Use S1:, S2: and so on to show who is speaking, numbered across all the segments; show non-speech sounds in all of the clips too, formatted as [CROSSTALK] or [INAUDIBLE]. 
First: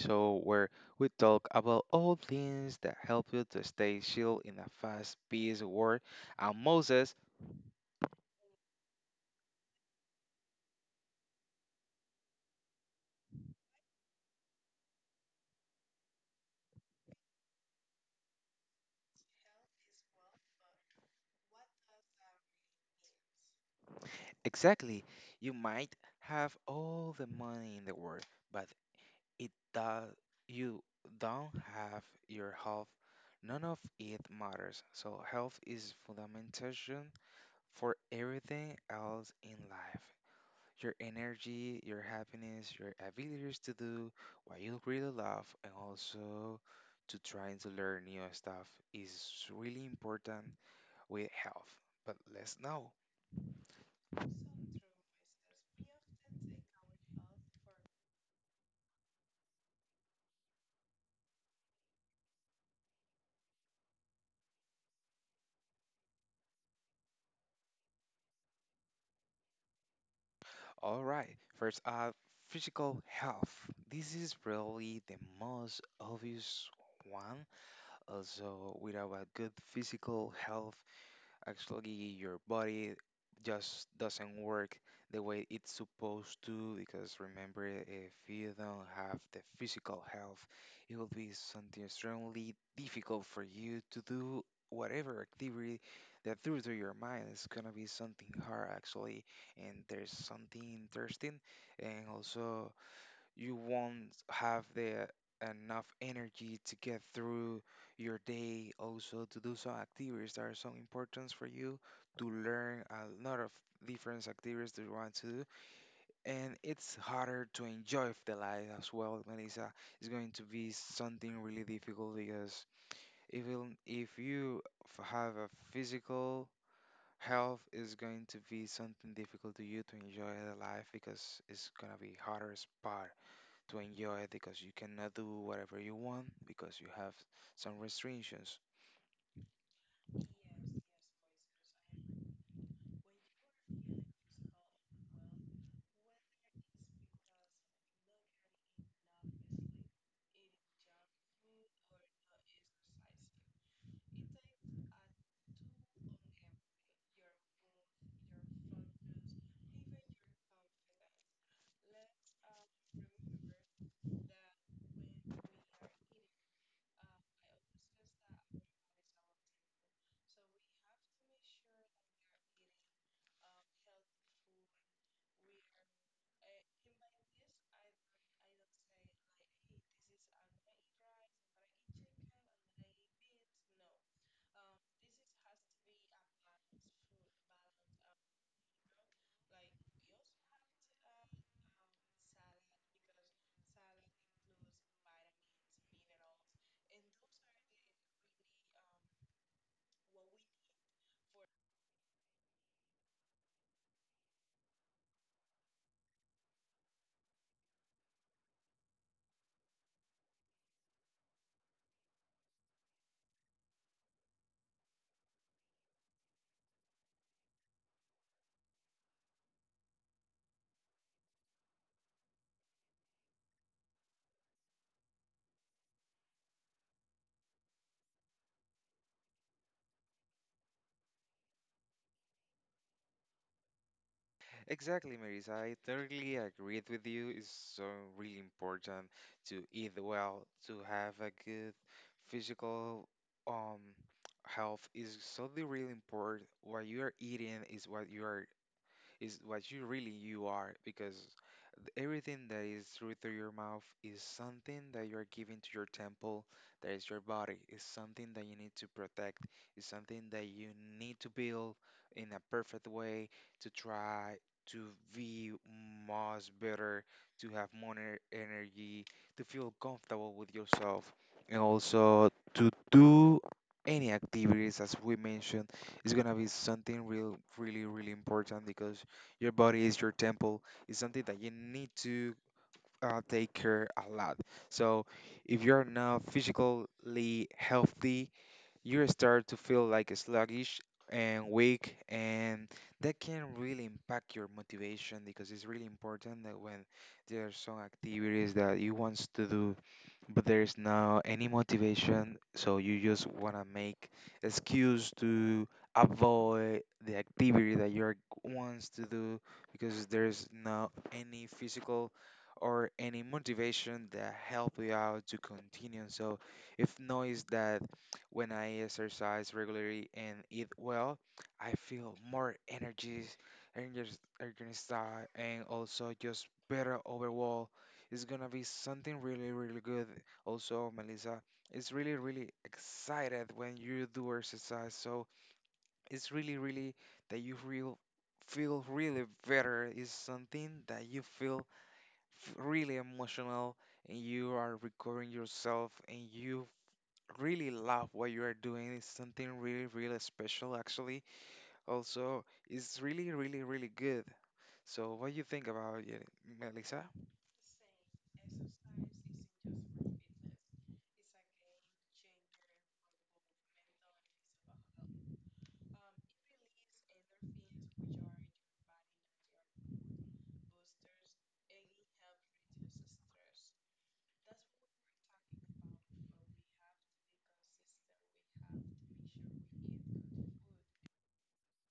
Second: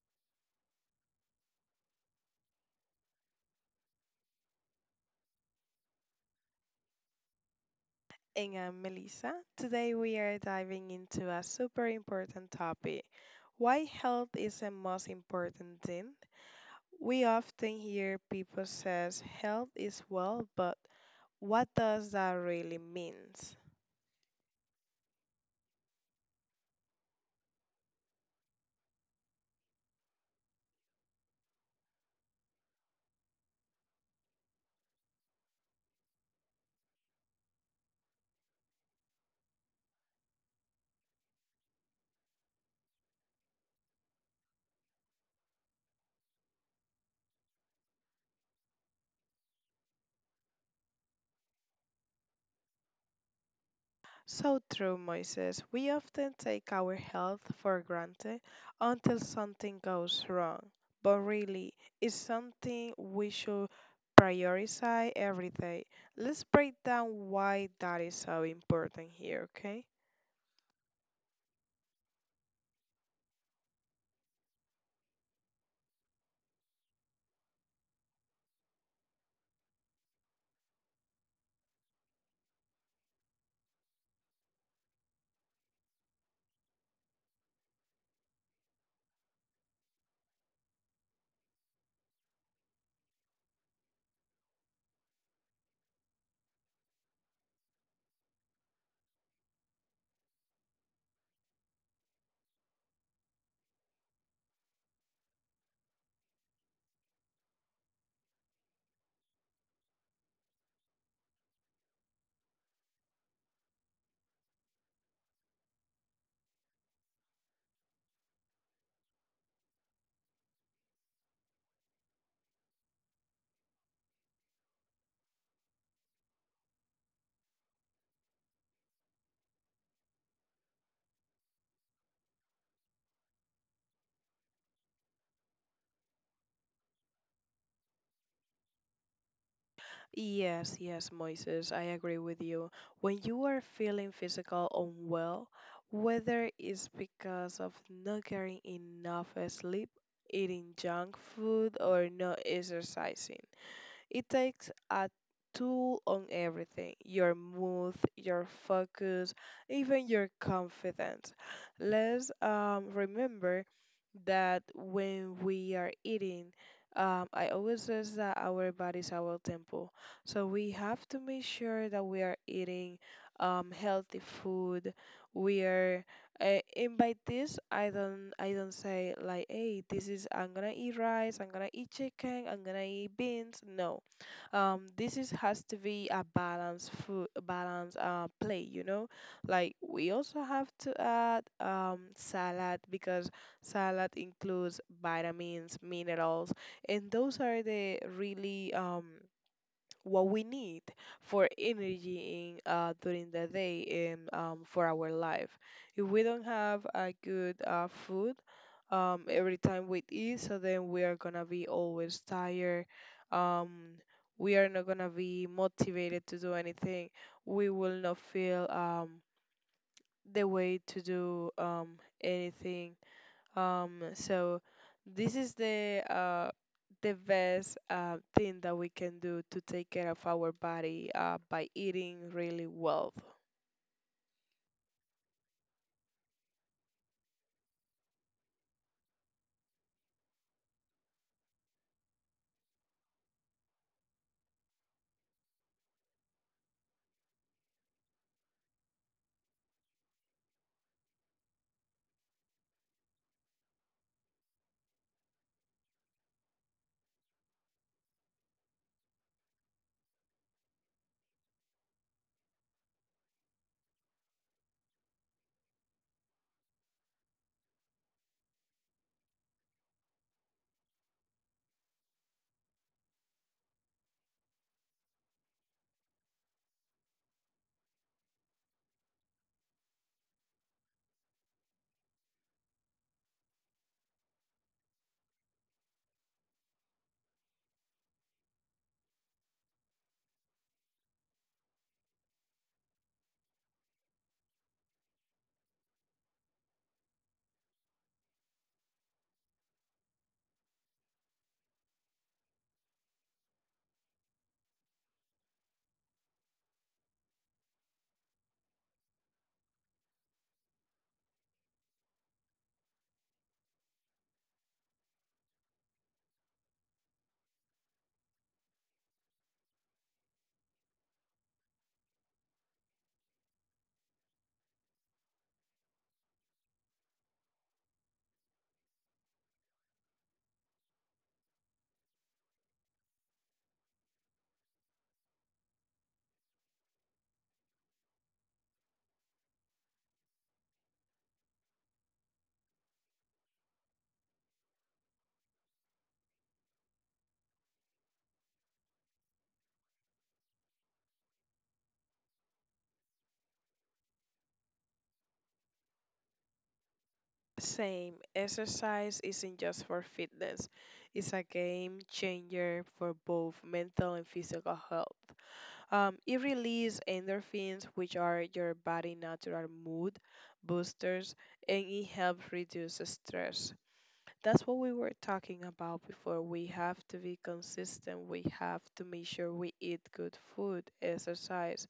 S1: show where we talk about all things that help you to stay shield in a fast-paced world. And Moses,
S2: And I'm Melissa. Today we are diving into a super important topic, why health is the most important thing. We often hear people says health is well, but what does that really mean?
S1: exactly, you might have all the money in the world, but it does you don't have your health. None of it matters. So health is fundamental for everything else in life. Your energy, your happiness, your abilities to do what you really love, and also to trying to learn new stuff is really important with health. But let's know.
S2: So true, Moises. We often take our health for granted until something goes wrong. But really, it's something we should prioritize every day. Let's break down why that is so important here, okay?
S1: All right, first up, physical health. This is probably the most obvious one. Also, without a good physical health, actually your body just doesn't work the way it's supposed to, because remember, if you don't have the physical health it will be something extremely difficult for you to do whatever activity that through to your mind is gonna be something hard actually. And there's something interesting, and also you won't have the enough energy to get through your day, also to do some activities that are so important for you, to learn a lot of different activities that you want to do. And it's harder to enjoy the life as well, Melissa. It's going to be something really difficult because even if you have a physical health, is going to be something difficult to you to enjoy the life because it's gonna be harder part to enjoy it, because you cannot do whatever you want because you have some restrictions.
S2: Yes, yes, Moises, I agree with you. When you are feeling physical unwell, whether it's because of not getting enough sleep, eating junk food, or not exercising, it takes a toll on everything, your mood, your focus, even your confidence. Let's remember that when we are eating, I always says that our body is our temple. So we have to make sure that we are eating healthy food. We are, and by this I don't say like, hey, this is I'm gonna eat rice, I'm gonna eat chicken, I'm gonna eat beans. No, this is has to be a balance food balance play you know like we also have to add salad because salad includes vitamins, minerals, and those are the really what we need for energy in, during the day, and for our life. If we don't have a good food, every time we eat, so then we are gonna be always tired. Um, we are not gonna be motivated to do anything. We will not feel the way to do anything, so this is the best thing that we can do to take care of our body, by eating really well.
S1: Exactly, Marisa. I totally agreed with you. It's so really important to eat well, to have a good physical um health is so the really important. What you are eating is what you are, is what you really you are, because everything that is through your mouth is something that you're giving to your temple, that is your body, is something that you need to protect, is something that you need to build in a perfect way to try to be much better, to have more energy, to feel comfortable with yourself, and also to do any activities as we mentioned is gonna be something real really really important because your body is your temple, is something that you need to take care a lot. So if you're not physically healthy, you start to feel like sluggish and weak, and that can really impact your motivation, because it's really important that when there are some activities that you want to do but there's no any motivation, so you just want to make excuse to avoid the activity that you're wants to do because there's no any physical or any motivation that help you out to continue. So if notice that when I exercise regularly and eat well, I feel more energies, energies, energized, and also just better overall, it's gonna be something really really good. Also, Melissa, it's really, really excited when you do exercise. So it's really, really that you real feel really better. It's something that you feel really emotional, and you are recovering yourself and you really love what you are doing. It's something really, really special actually. Also, it's really, really, really good. So what do you think about it, Melissa?
S2: Same, exercise isn't just for fitness. It's a game changer for both mental and physical health. It releases endorphins, which are your body natural mood boosters, and it helps reduce stress. That's what we were talking about before. We have to be consistent. We have to make sure we eat good food, exercise,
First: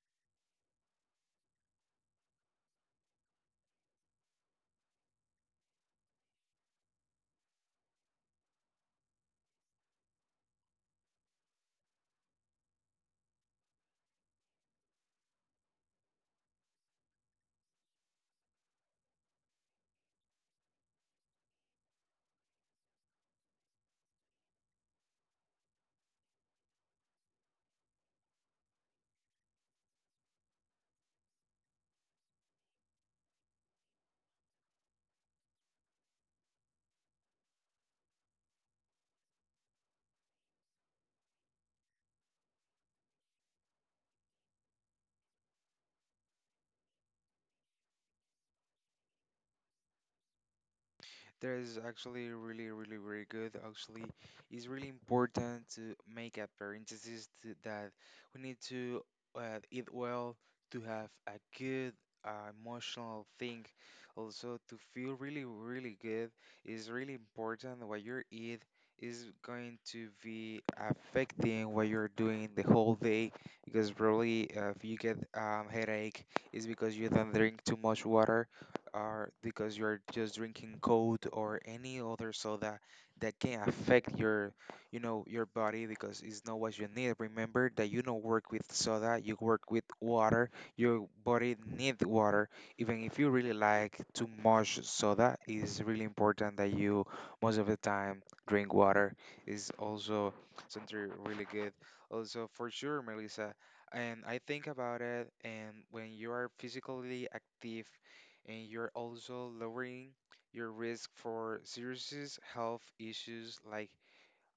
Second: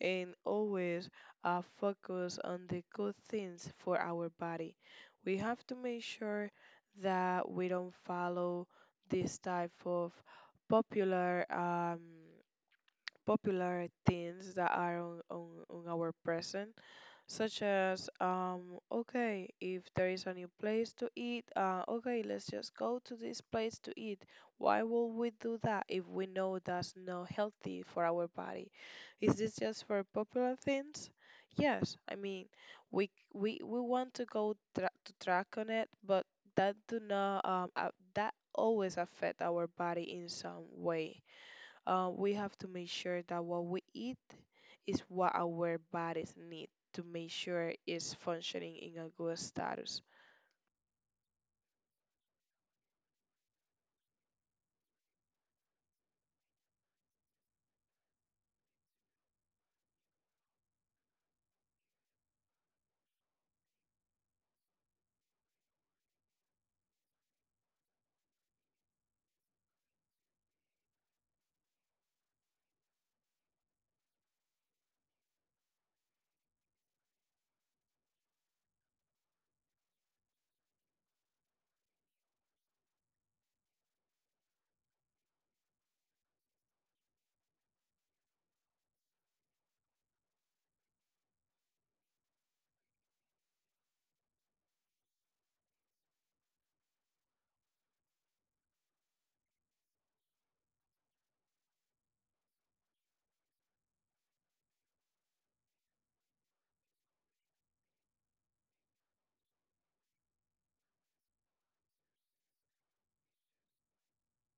S2: and always focus on the good things for our body. We have to make sure that we don't follow this type of popular popular things that are on, our present, such as okay, if there is a new place to eat, okay, let's just go to this place to eat. Why would we do that if we know that's not healthy for our body? Is this just for popular things? Yes, I mean, we want to to track on it, but that do not that always affect our body in some way. We have to make sure that what we eat is what our bodies need, to make sure it's functioning in a good status.
S1: That is actually really, really, really good. Actually, it's really important to make a parenthesis to that we need to eat well, to have a good emotional thing, also to feel really, really good is really important. What you eat is going to be affecting what you're doing the whole day because probably if you get headache, it's because you don't drink too much water, are because you're just drinking coke or any other soda that can affect your, you know, your body because it's not what you need. Remember that you don't work with soda, you work with water. Your body needs water. Even if you really like too much soda, it's really important that you most of the time drink water. Is also something really good. Also for sure, Melissa, and I think about it, and when you are physically active, and you're also lowering your risk for serious health issues like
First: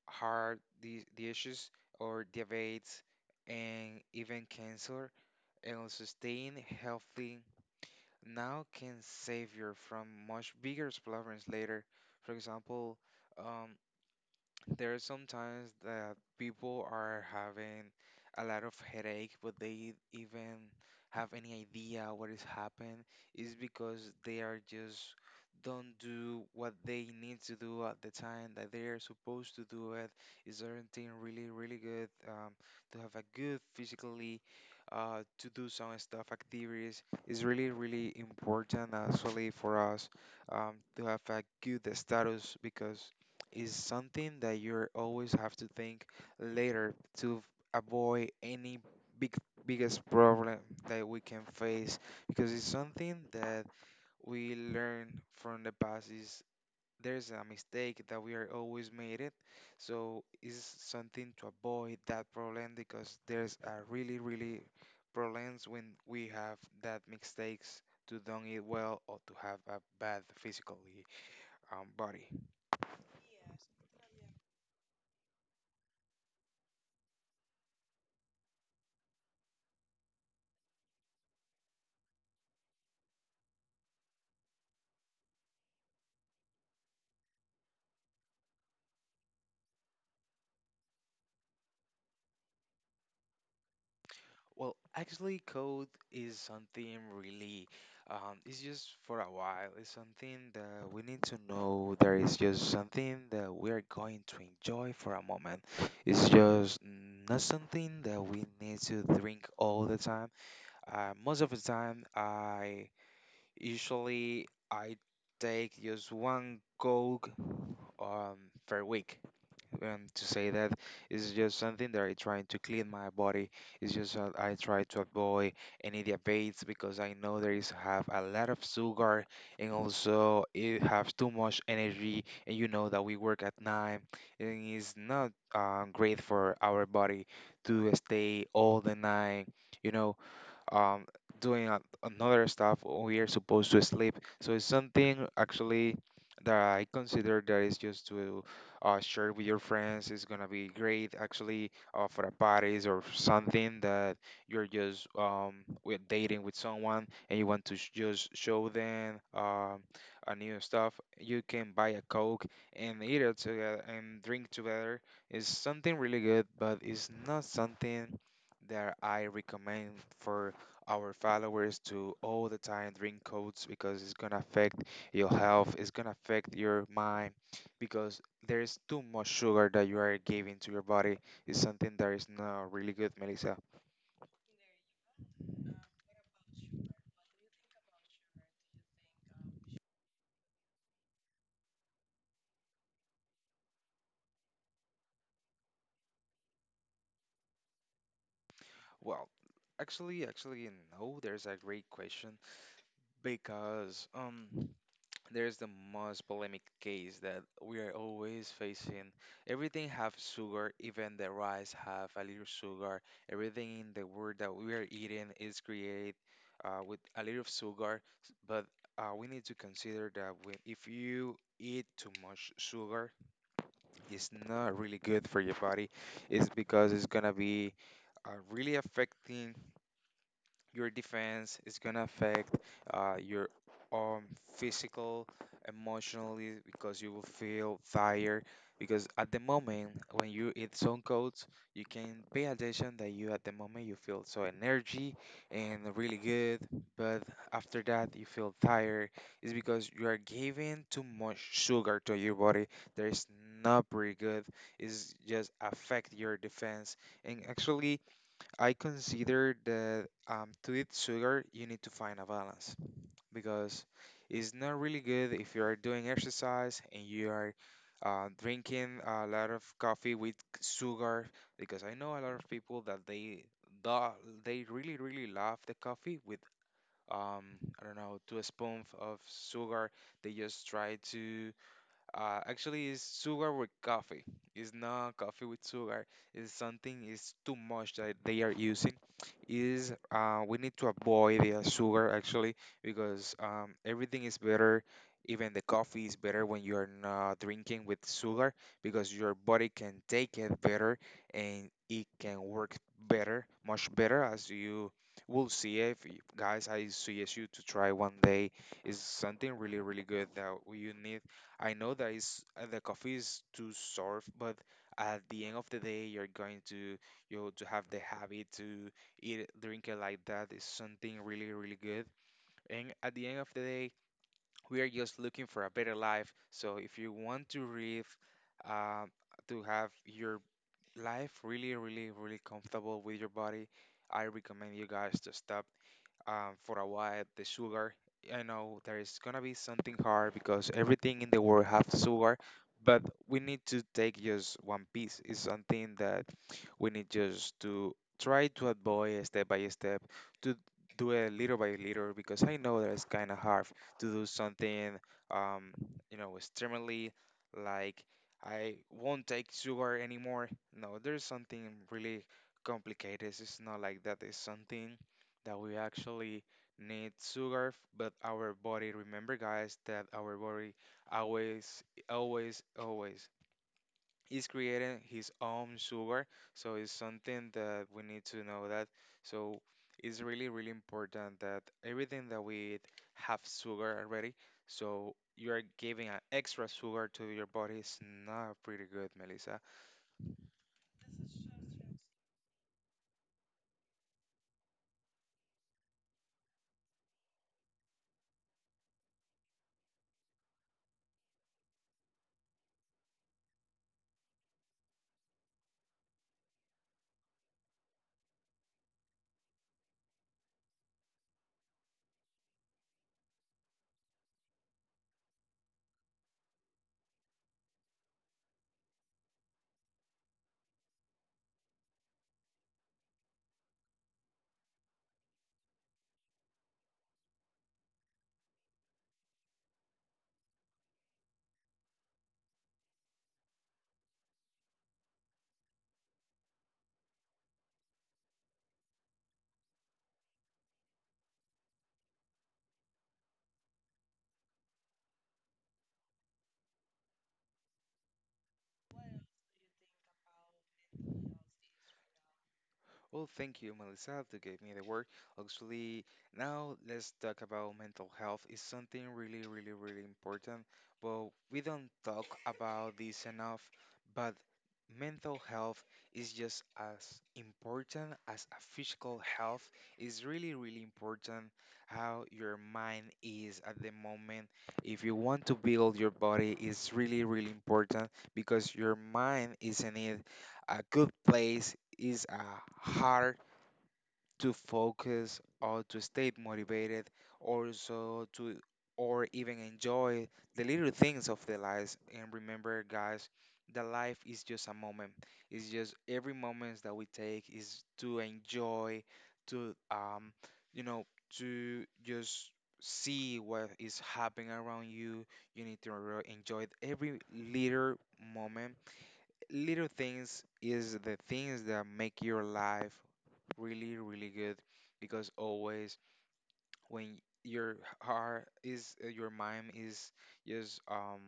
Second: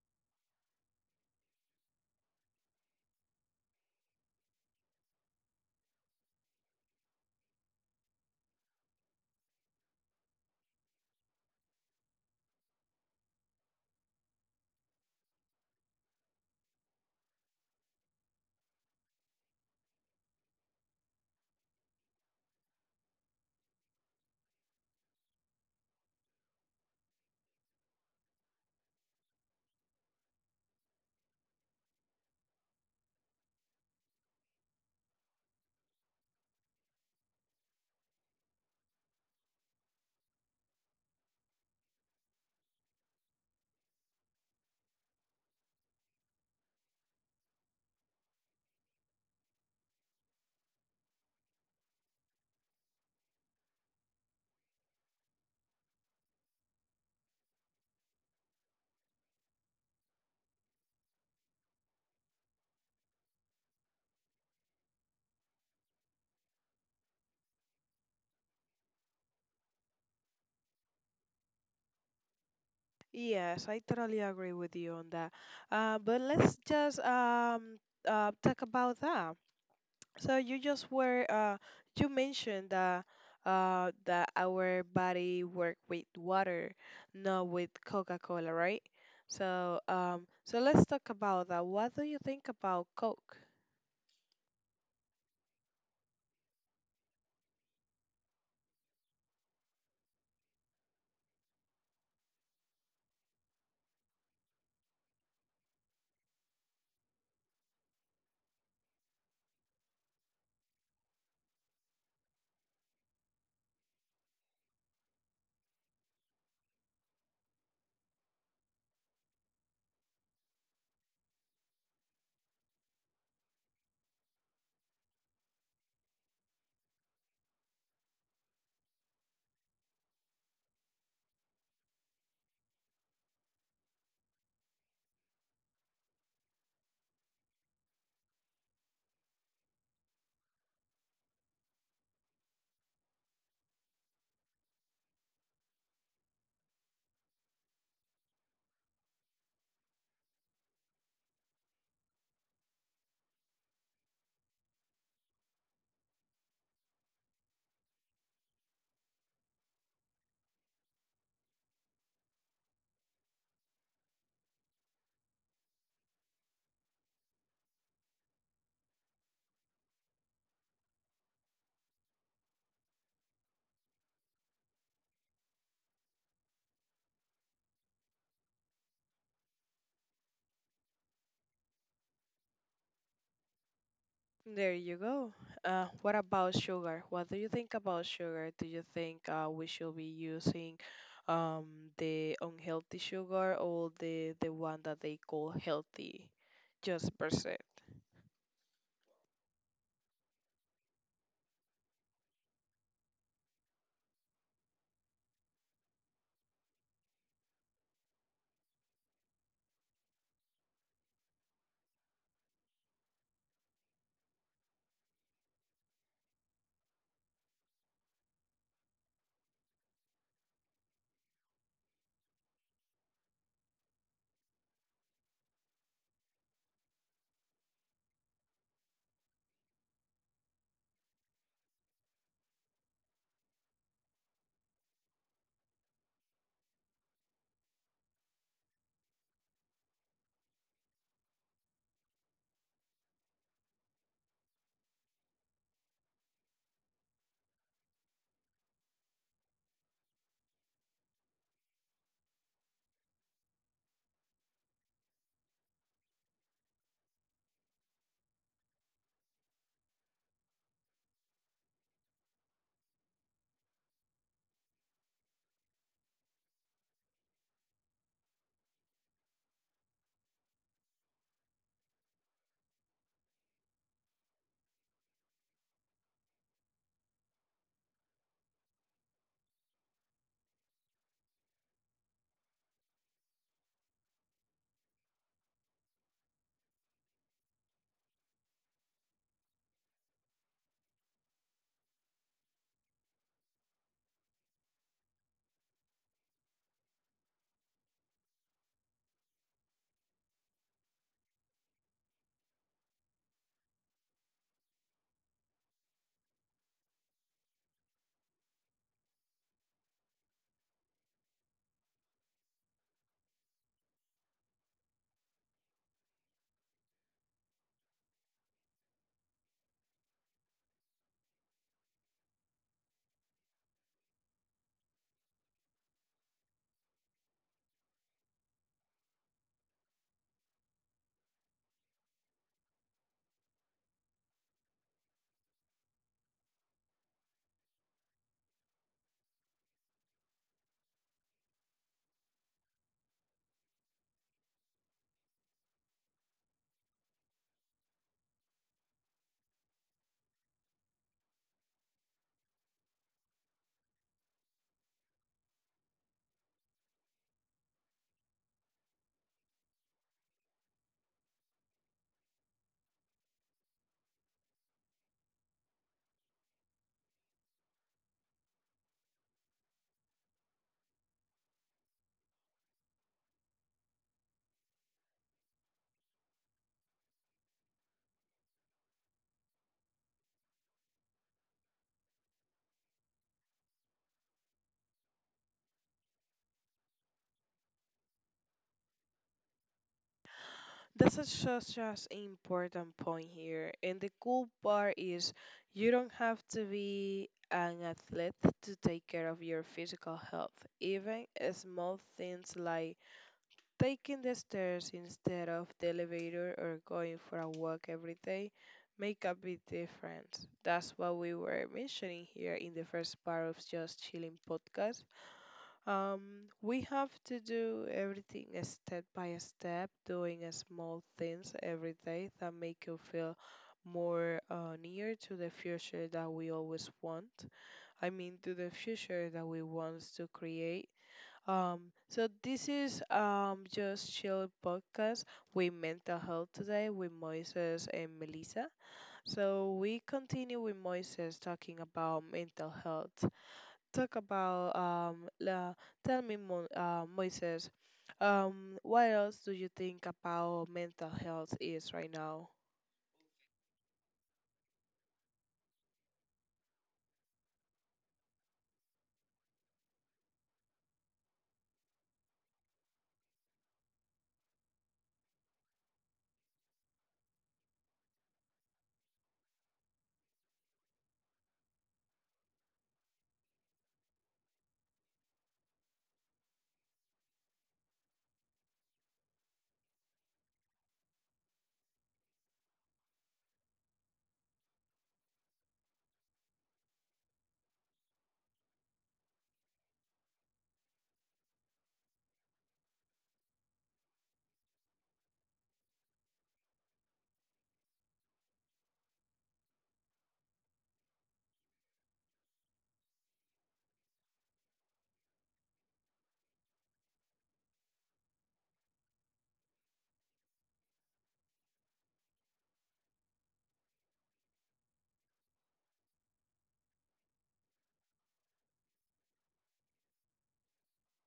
S1: heart issues or diabetes and even cancer. And also staying healthy now can save you from much bigger problems later. For example, um, there are sometimes that people are having a lot of headache, but they even have any idea what is happening, is because they are just don't do what they need to do at the time that they are supposed to do it. Is something really, really good to have a good physically to do some stuff activities is really, really important actually for us to have a good status because is something that you always have to think later to avoid any big biggest problem that we can face because it's something that we learn from the past is there's a mistake that we are always made it, so it's something to avoid that problem because there's a really really problems when we have that mistakes to don't eat well or to have a bad physically body.
S2: Yes, I totally agree with you on that. But let's just talk about that. So you just were you mentioned that that our body work with water, not with Coca-Cola, right? So so let's talk about that. What do you think about Coke?
S1: Well, actually, code is something really, it's just for a while. It's something that we need to know. There is just something that we are going to enjoy for a moment. It's just not something that we need to drink all the time. Most of the time, I usually I take just one coke um per week, and to say that it's just something that I try to clean my body. It's just that I try to avoid any debates because I know there is have a lot of sugar, and also it have too much energy. And you know that we work at night and it's not great for our body to stay all the night. You know, um, doing another stuff when we are supposed to sleep. So it's something actually that I consider that is just to share with your friends. It's gonna be great actually for a parties or something that you're just with dating with someone and you want to just show them a new stuff. You can buy a Coke and eat it together and drink together. It's something really good, but it's not something that I recommend for our followers to all the time drink codes because it's gonna affect your health, it's gonna affect your mind because there is too much sugar that you are giving to your body. It's something that is not really good, Melissa.
S2: There you go. What about sugar? What do you think about sugar? Do you think we should be using um, the unhealthy sugar or the one that they call healthy, just percent?
S1: Well, actually, no, there's a great question because there's the most polemic case that we are always facing. Everything have sugar, even the rice have a little sugar. Everything in the world that we are eating is created with a little of sugar. But we need to consider that when, if you eat too much sugar, it's not really good for your body. It's because it's gonna be really affecting your defense, is gonna affect your um physical emotionally because you will feel tired, because at the moment when you eat some coats you can pay attention that you at the moment you feel so energy and really good, but after that you feel tired. It's because you are giving too much sugar to your body. There is not pretty good, it's just affect your defense. And actually I consider that to eat sugar, you need to find a balance, because it's not really good if you are doing exercise and you are drinking a lot of coffee with sugar. Because I know a lot of people that they they really really love the coffee with um, I don't know, 2 spoons of sugar. They just try to actually, it's sugar with coffee. It's not coffee with sugar. It's something, it's too much that they are using. Is we need to avoid the sugar actually because everything is better. Even the coffee is better when you are not drinking with sugar because your body can take it better and it can work better, much better. As you will see, if guys, I suggest you to try one day. It's something really really good that you need. I know that is the coffee is too sour, but at the end of the day, you're going to, you know, to have the habit to drink it like that is something really really good. And at the end of the day, we are just looking for a better life. So if you want to live, uh, to have your life really really really comfortable with your body, I recommend you guys to stop for a while the sugar. I know there is gonna be something hard because everything in the world has sugar, but we need to take just one piece. It's something that we need just to try to avoid step by step, to do it little by little because I know that it's kind of hard to do something, um, extremely, like, I won't take sugar anymore. No, there's something really complicated. It's not like that. It's something that we actually need sugar, but our body, remember guys, that our body always, always, always is creating his own sugar. So it's something that we need to know that. So it's really, really important that everything that we eat have sugar already. So you are giving an extra sugar to your body. It's not pretty good, Melissa.
S2: That's a- such an important point here. And the cool part is you don't have to be an athlete to take care of your physical health. Even small things like taking the stairs instead of the elevator or going for a walk every day make a big difference. That's what we were mentioning here in the first part of Just Chilling podcast. We have to do everything a step by step, doing a small things every day that make you feel more near to the future that we always want. I mean, to the future that we want to create. So this is Just Chill podcast, with mental health today, with Moises and Melissa. So we continue with Moises talking about mental health, talk about tell me Moises, what else do you think about mental health is right now?
S1: Well, thank you, Melissa, to give me the word. Actually, now let's talk about mental health. It's something really, really, really important, but we don't talk about this enough. But mental health is just as important as a physical health. It's really, really important how your mind is at the moment. If you want to build your body, it's really, really important because your mind is in it a good place is hard to focus or to stay motivated, also to, or even enjoy the little things of the lives. And remember guys, the life is just a moment. It's just every moment that we take is to enjoy, to you know to just see what is happening around you. You need to enjoy every little moment. Little things is the things that make your life really, really good, because always when your heart is your mind is just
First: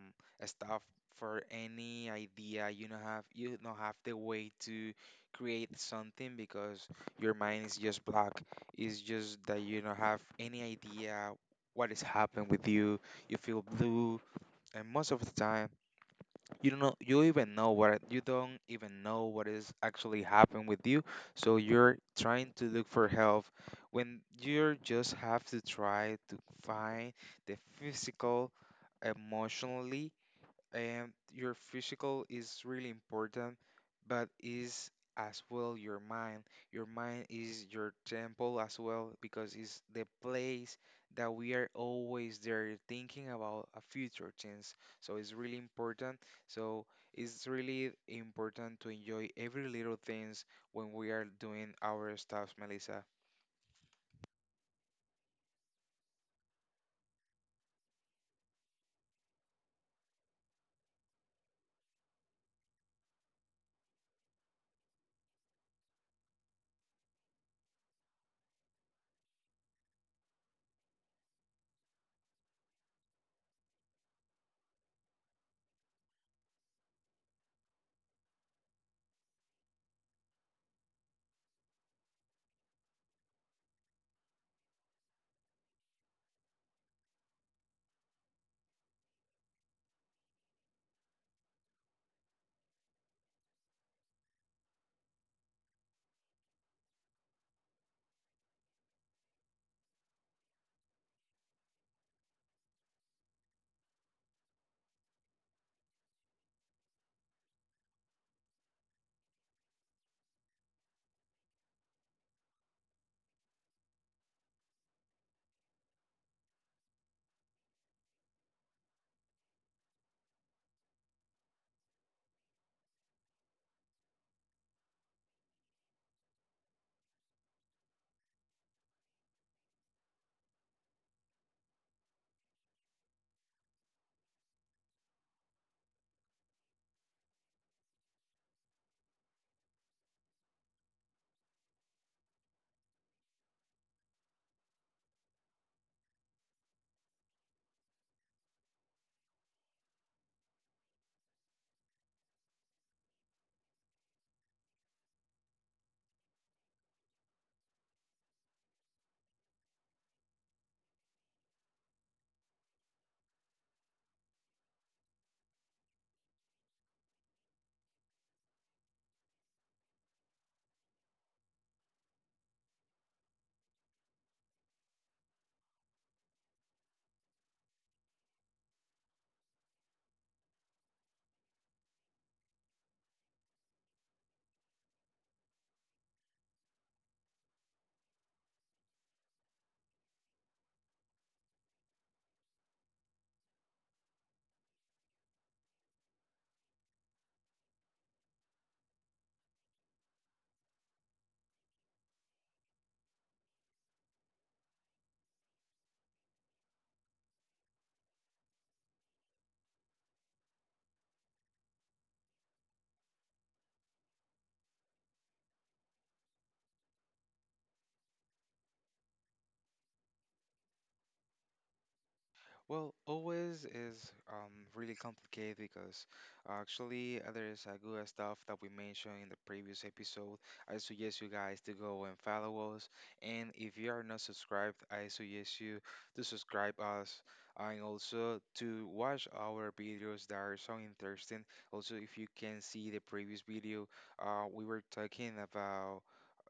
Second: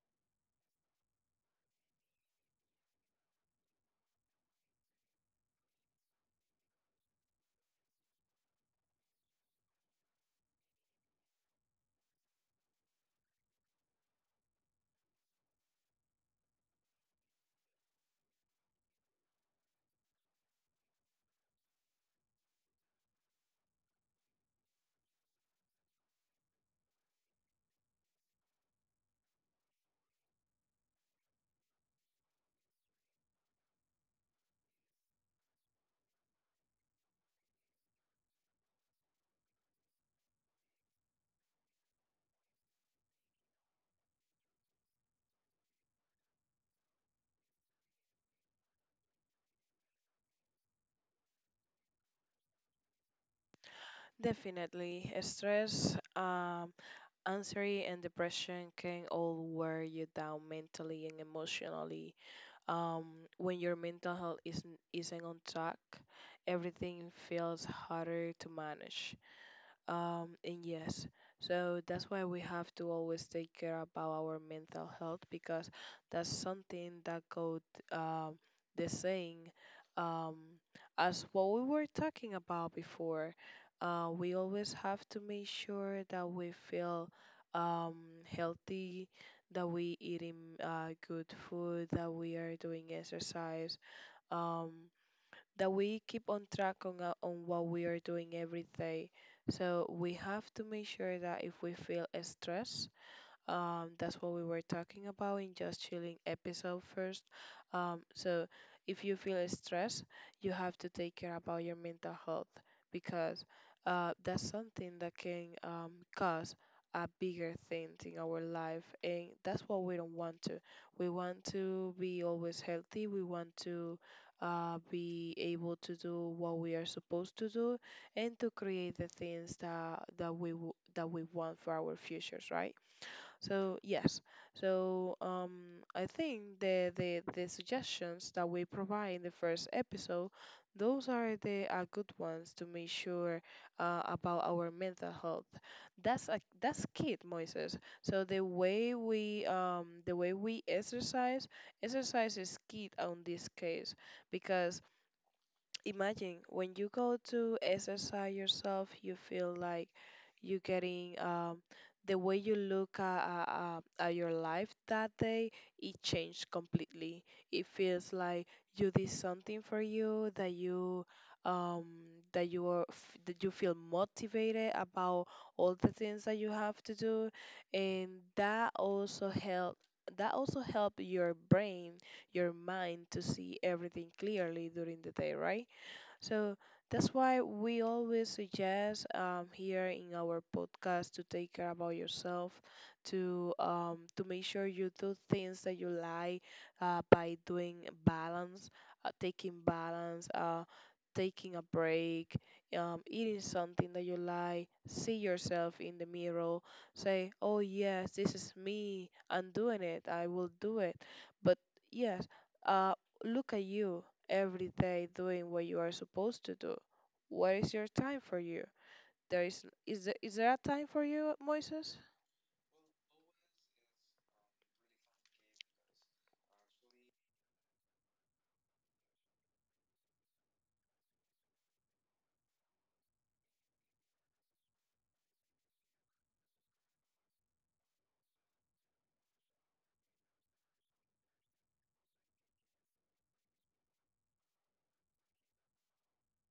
S1: stuff for any idea, you don't have, you don't have the way to create something because your mind is just blocked. It's just that you don't have any idea what is happening with you. You feel blue, and most of the time you don't even know what is actually happened with you, so you're trying to look for help when you just have to try to find the physical, emotionally, and your physical is really important, but is as well your mind. Your mind is your temple as well because it's the place that we are always there thinking about a future things. So it's really important. So it's really important to enjoy every little things when we are doing our stuff, Melissa.
S2: Definitely, stress, anxiety, and depression can all wear you down mentally and emotionally. When your mental health isn't on track, everything feels harder to manage. And yes, so that's why we have to always take care about our mental health, because that's something that goes um, the same um, as what we were talking about before. We always have to make sure that we feel um, healthy, that we eating good food, that we are doing exercise. Um, that we keep on track on what we are doing every day. So we have to make sure that if we feel stress, that's what we were talking about in Just Chilling episode first. So if you feel stressed, you have to take care about your mental health, because that's something that can cause a bigger thing in our life, and that's what we don't want to. We want to be always healthy, we want to be able to do what we are supposed to do, and to create the things that we want for our futures, right? So yes, so I think the suggestions that we provide in the first episode, those are the good ones to make sure about our mental health. That's key, Moises. So the way we exercise, exercise is key on this case, because imagine when you go to exercise yourself, you feel like you're getting the way you look at your life that day, it changed completely. It feels like you did something for you that you um, that you feel motivated about all the things that you have to do, and that also help that also help your brain, your mind, to see everything clearly during the day, right? So that's why we always suggest here in our podcast to take care about yourself, to make sure you do things that you like, by doing balance, taking balance, taking a break, eating something that you like, see yourself in the mirror, say, oh yes, this is me, I'm doing it, I will do it. But yes, uh, look at you every day doing what you are supposed to do. What is your time for you? There is is there a time for you, Moises?
S1: Well, always is really complicated because actually there is a good stuff that we mentioned in the previous episode. I suggest you guys to go and follow us. And if you are not subscribed, I suggest you to subscribe us and also to watch our videos that are so interesting. Also, if you can see the previous video, we were talking about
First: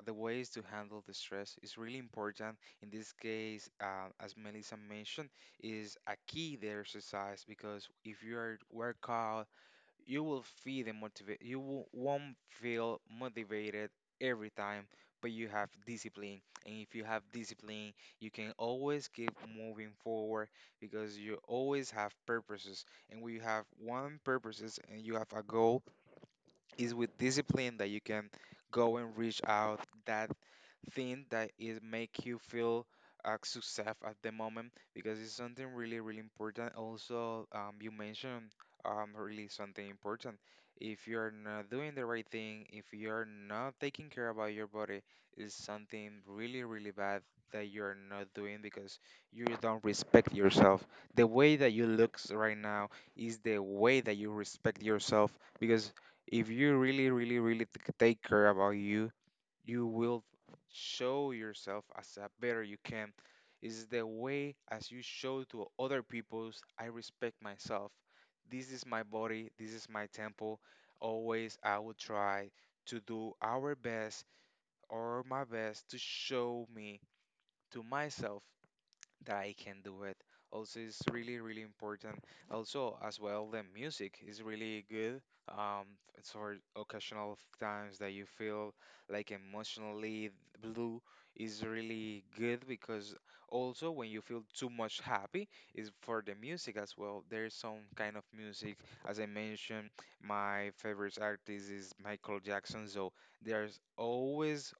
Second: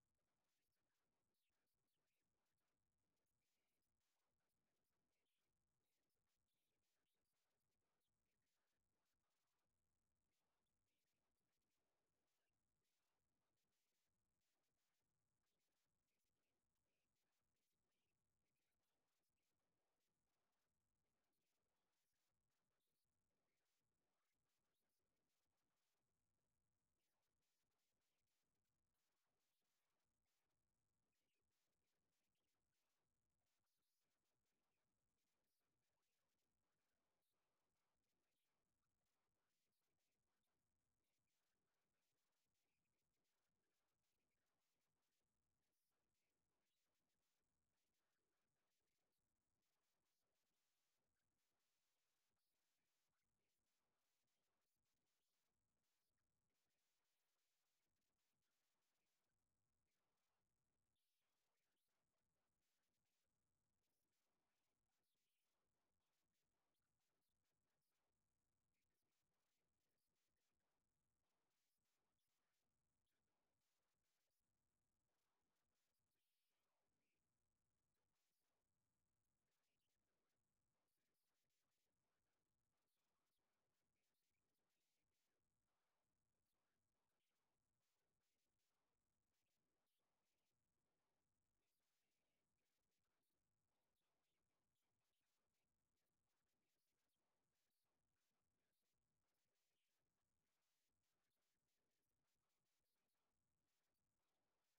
S1: the ways to handle the stress. It's really important in this case, as Melissa mentioned, is a key there, exercise, because if you are workout, you will feel the motivate. You won't feel motivated every time, but you have discipline. And if you have discipline, you can always keep moving forward because you always have purposes. And when you have one purposes and you have a goal, it's with discipline that you can go and reach out that thing that is make you feel success at the moment, because it's something really really important. Also, you mentioned really something important. If you're not doing the right thing, if you're not taking care about your body, is something really really bad that you're not doing because you don't respect yourself. The way that you look right now is the way that you respect yourself, because if you really really really take care about you, you will show yourself as a better you can, is the way as you show to other people's, I respect myself, this is my body, this is my temple. Always I will try to do our best or my best to show me to myself that I can do it. Also, it's really, really important. Also, as well, the music is really good. Um, it's for occasional times that you feel like emotionally blue, is really good because also when you feel too much happy is for the music as well. There's some kind of music, as I mentioned, my favorite artist is Michael Jackson, so there's always,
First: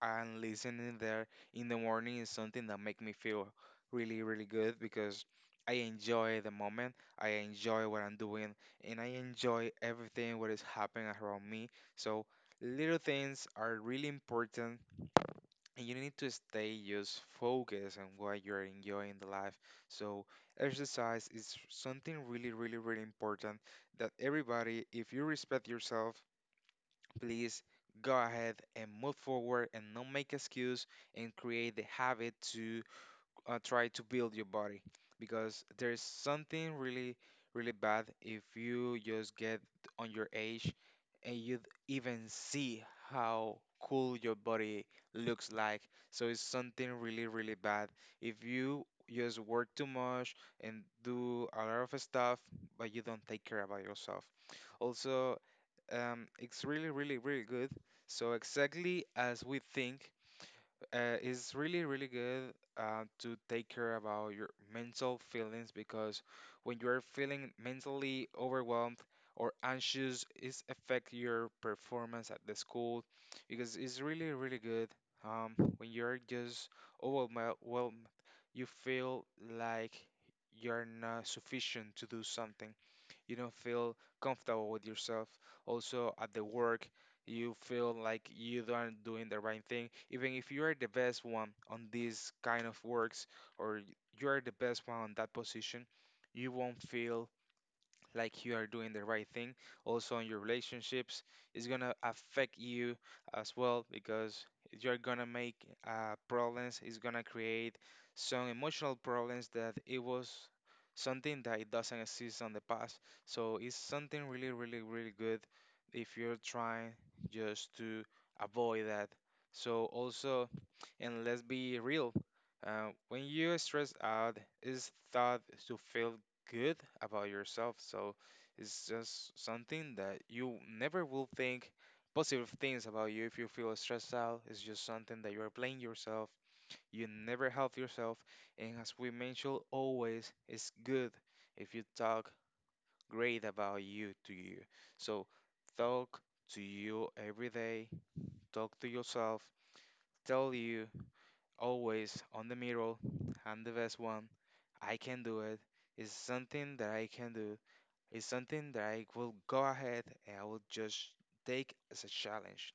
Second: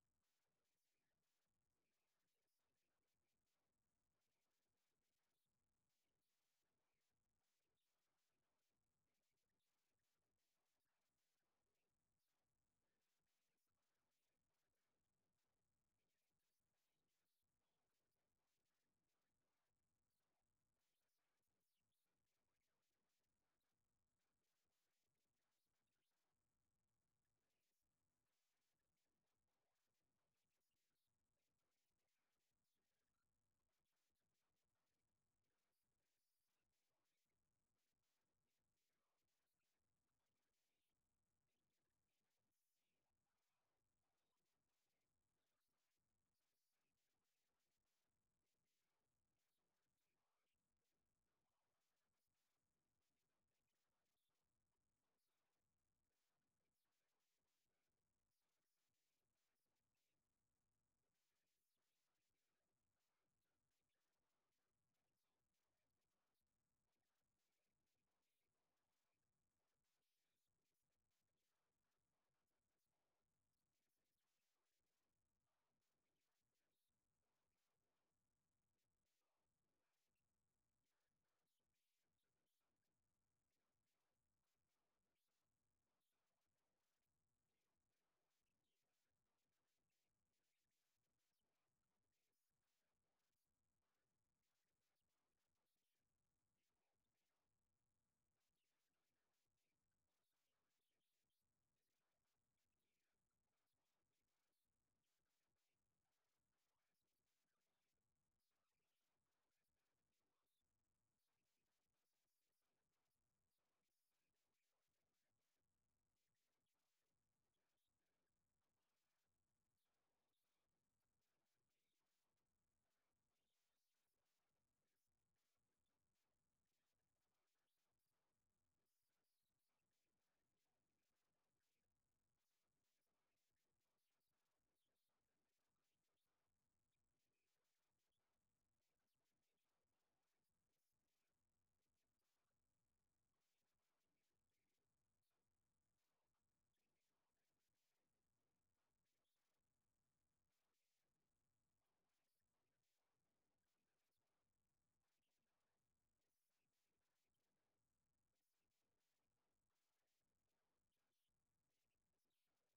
S1: and listening there in the morning is something that make me feel really, really good because I enjoy the moment, I enjoy what I'm doing, and I enjoy everything what is happening around me. So little things are really important, and you need to stay just focused on what you're enjoying the life. So exercise is something really, really, really important that everybody, if you respect yourself, please go ahead and move forward and not make excuse and create the habit to try to build your body, because there's something really really bad if you just get on your age and you even see how cool your body looks like. So it's something really really bad if you just work too much and do a lot of stuff but you don't take care about yourself. Also, it's really, really, really good. So exactly as we think, it's really, really good to take care about your mental feelings, because when you are feeling mentally overwhelmed or anxious, it affect your performance at the school, because it's really, really good. When you're just overwhelmed, you feel like you're not sufficient to do something, you don't feel comfortable with yourself. Also at the work, you feel like you aren't doing the right thing. Even if you are the best one on these kind of works, or you are the best one on that position, you won't feel like you are doing the right thing. Also in your relationships, it's gonna affect you as well, because you're gonna make problems, it's gonna create some emotional problems that it was something that it doesn't exist on the past. So it's something really really really good if you're trying just to avoid that. So also, and let's be real, when you stress out, it's thought to feel good about yourself. So it's just something that you never will think positive things about you if you feel stressed out. It's just something that you are blaming yourself. You never help yourself. And as we mentioned, always it's good if you talk great about you to you. So talk to you every day, talk to yourself, tell you always on the mirror, I'm the best one. I can do it. It's something that I can do. It's something that I will go ahead and I will just take as a challenge.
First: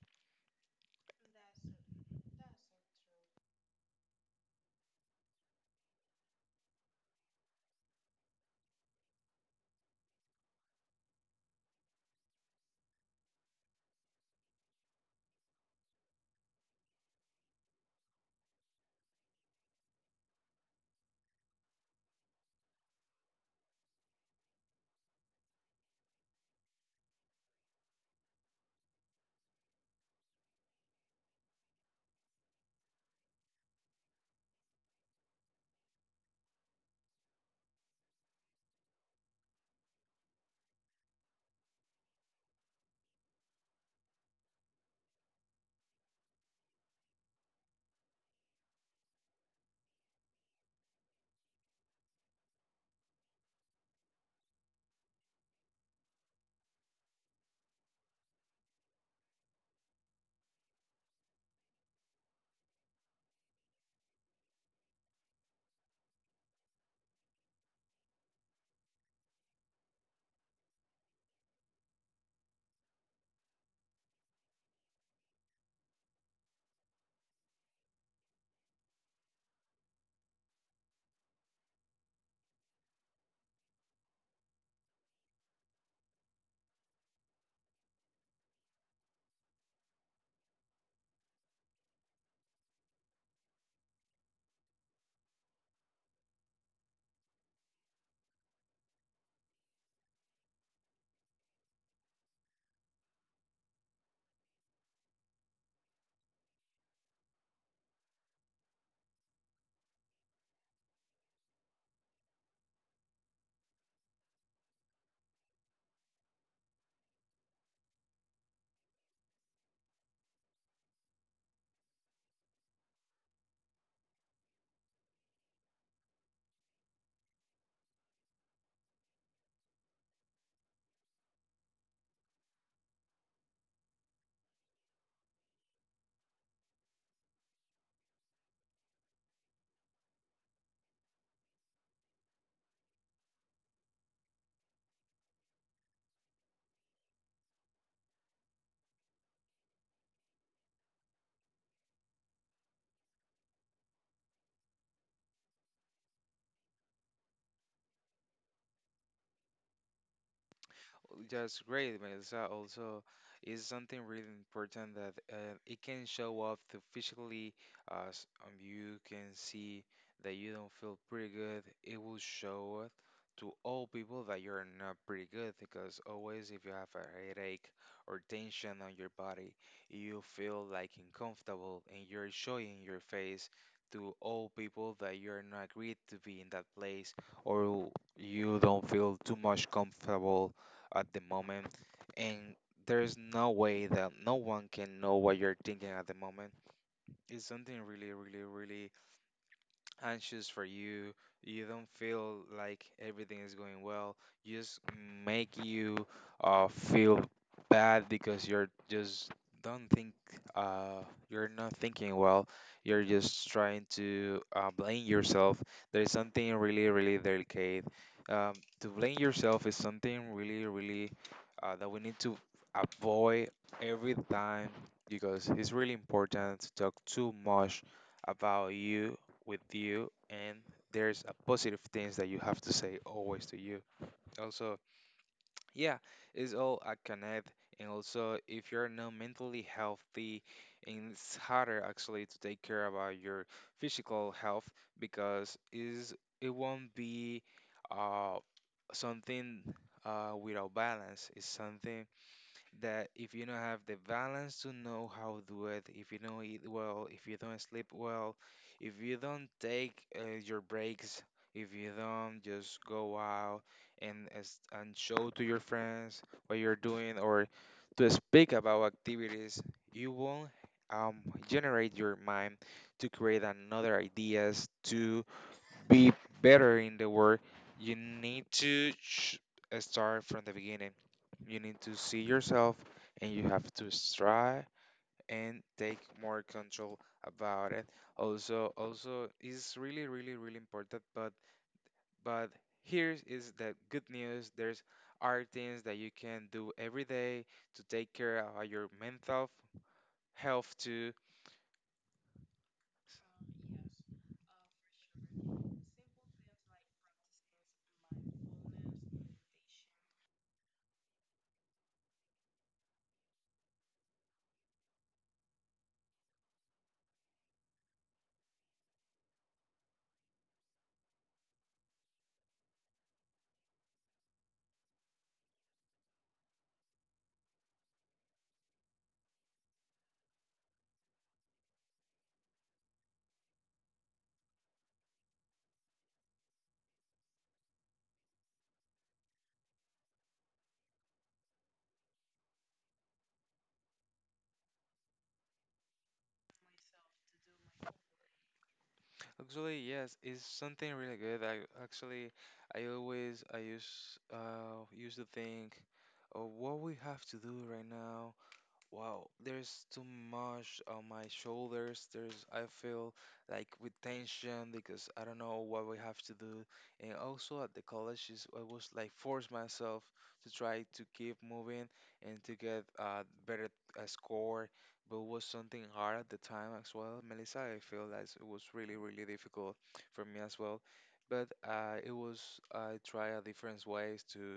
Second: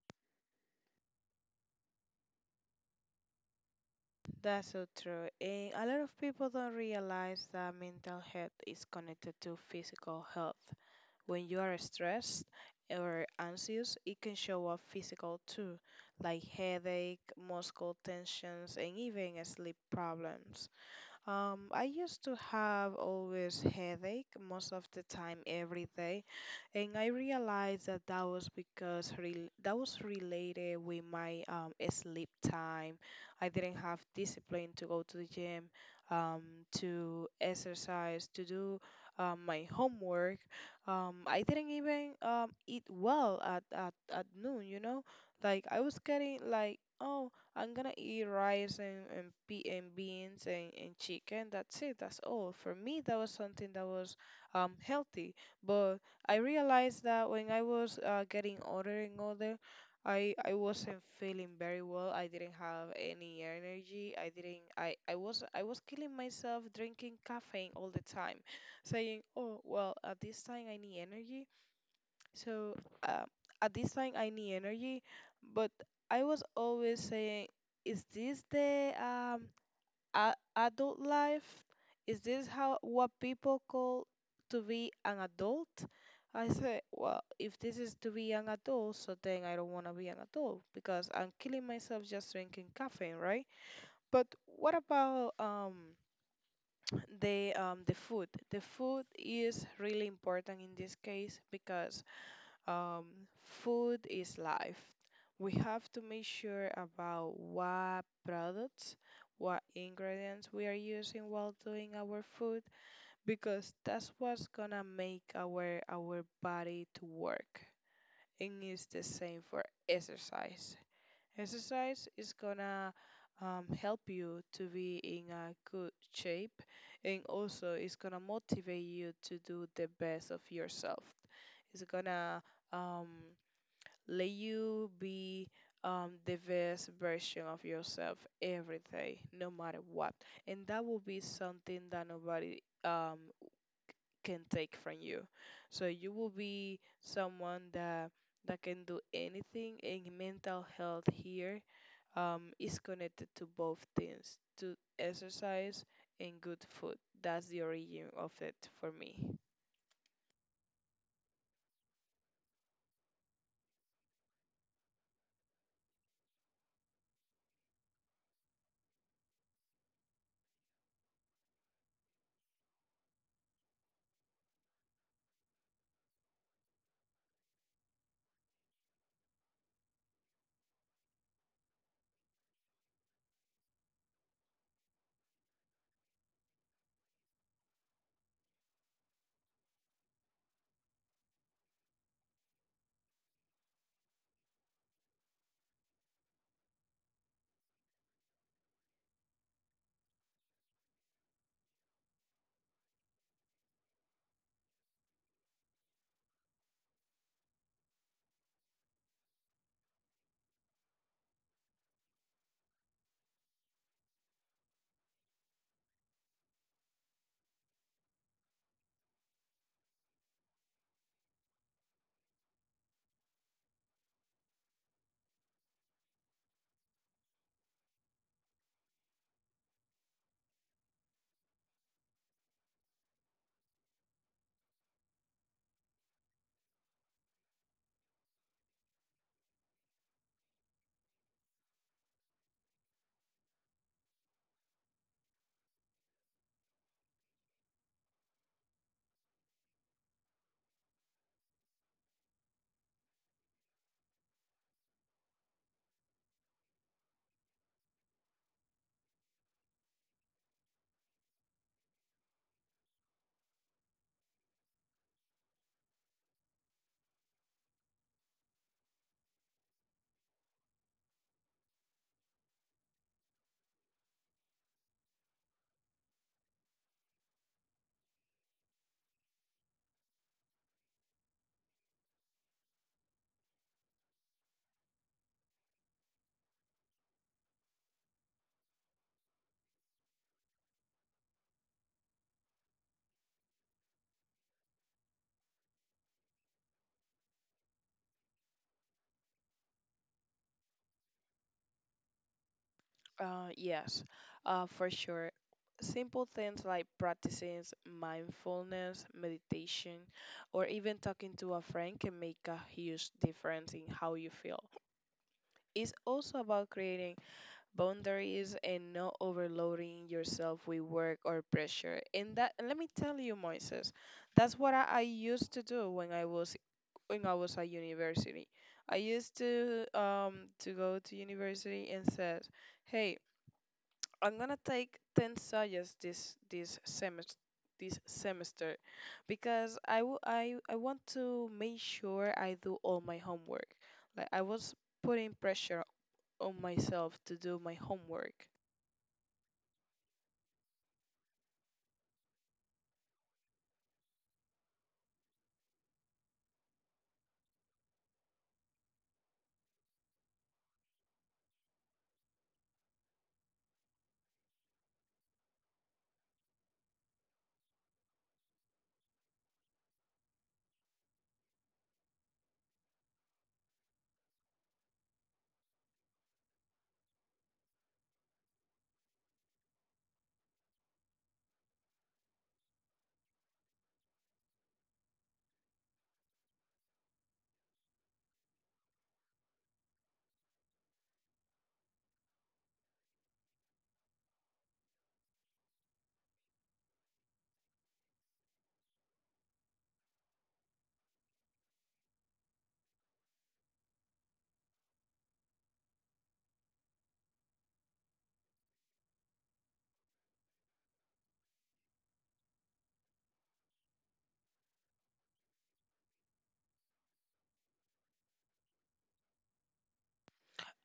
S2: That's so true. And a lot of people don't realize that mental health is connected to physical health. When you are stressed or anxious, it can show up physical too, like headache, muscle tensions, and even sleep problems. I used to have always headache most of the time every day, and I realized that that was because rel that was related with my sleep time. I didn't have discipline to go to the gym, um, to exercise, to do my homework. I didn't even eat well at noon, you know? Like I was getting like, oh, I'm gonna eat rice, and beans, and chicken. That's it. That's all. For me, that was something that was healthy. But I realized that when I was getting older and older, I wasn't feeling very well. I didn't have any energy. I didn't. I was killing myself drinking caffeine all the time, saying, "Oh well, at this time I need energy." So uh, at this time I need energy, but I was always saying, "Is this the a- adult life? Is this how what people call to be an adult?" I said, well, if this is to be an adult, so then I don't want to be an adult, because I'm killing myself just drinking caffeine, right? But what about [TSK] the food? The food is really important in this case, because um, food is life. We have to make sure about what products, what ingredients we are using while doing our food, because that's what's gonna make our body to work. And it's the same for exercise. Exercise is gonna help you to be in a good shape, and also it's gonna motivate you to do the best of yourself. It's gonna um, let you be the best version of yourself every day, no matter what. And that will be something that nobody can take from you. So you will be someone that can do anything. And mental health here is connected to both things, to exercise and good food. That's the origin of it for me.
S1: Just great, but it's also is something really important that it can show up to physically. You can see that you don't feel pretty good. It will show it to all people that you're not pretty good, because always if you have a headache or tension on your body, you feel like uncomfortable and you're showing your face to all people that you're not agreed to be in that place, or you don't feel too much comfortable at the moment, and there's no way that no one can know what you're thinking at the moment. It's something really, really, really anxious for you. You don't feel like everything is going well. You just make you feel bad because you're just don't think uh, you're not thinking well. You're just trying to blame yourself. There is something really, really delicate. Um, to blame yourself is something really, really that we need to avoid every time, because it's really important to talk too much about you with you, and there's a positive things that you have to say always to you. Also, yeah, it's all a connect. And also if you're not mentally healthy, and it's harder actually to take care about your physical health because is it won't be uh something without balance. It's something that if you don't have the balance to know how to do it, if you don't eat well, if you don't sleep well, if you don't take your breaks, if you don't just go out and as, and show to your friends what you're doing or to speak about activities, you won't um, generate your mind to create another ideas to be better in the world. You need to start from the beginning. You need to see yourself and you have to try and take more control about it. Also, also is really, really, really important. But, here is the good news. There's are things that you can do every day to take care of your mental health too.
S2: Yes, for sure. Simple things like practicing mindfulness, meditation, or even talking to a friend can make a huge difference in how you feel. It's also about creating boundaries and not overloading yourself with work or pressure. And let me tell you, Moises, that's what I used to do when I was at university. I used to go to university and said, "Hey, I'm gonna take 10 science this semester this semester because I w- I want to make sure I do all my homework. Like I was putting pressure on myself to do my homework
S1: Actually, yes, it's something really good. I actually, I always, I use, used to think of what we have to do right now. Wow, there's too much on my shoulders. There's, I feel like with tension because I don't know what we have to do. And also at the college, is I was like force myself to try to keep moving and to get a better score. But it was something hard at the time as well. Melissa, I feel that it was really, really difficult for me as well. But it was, I try a different ways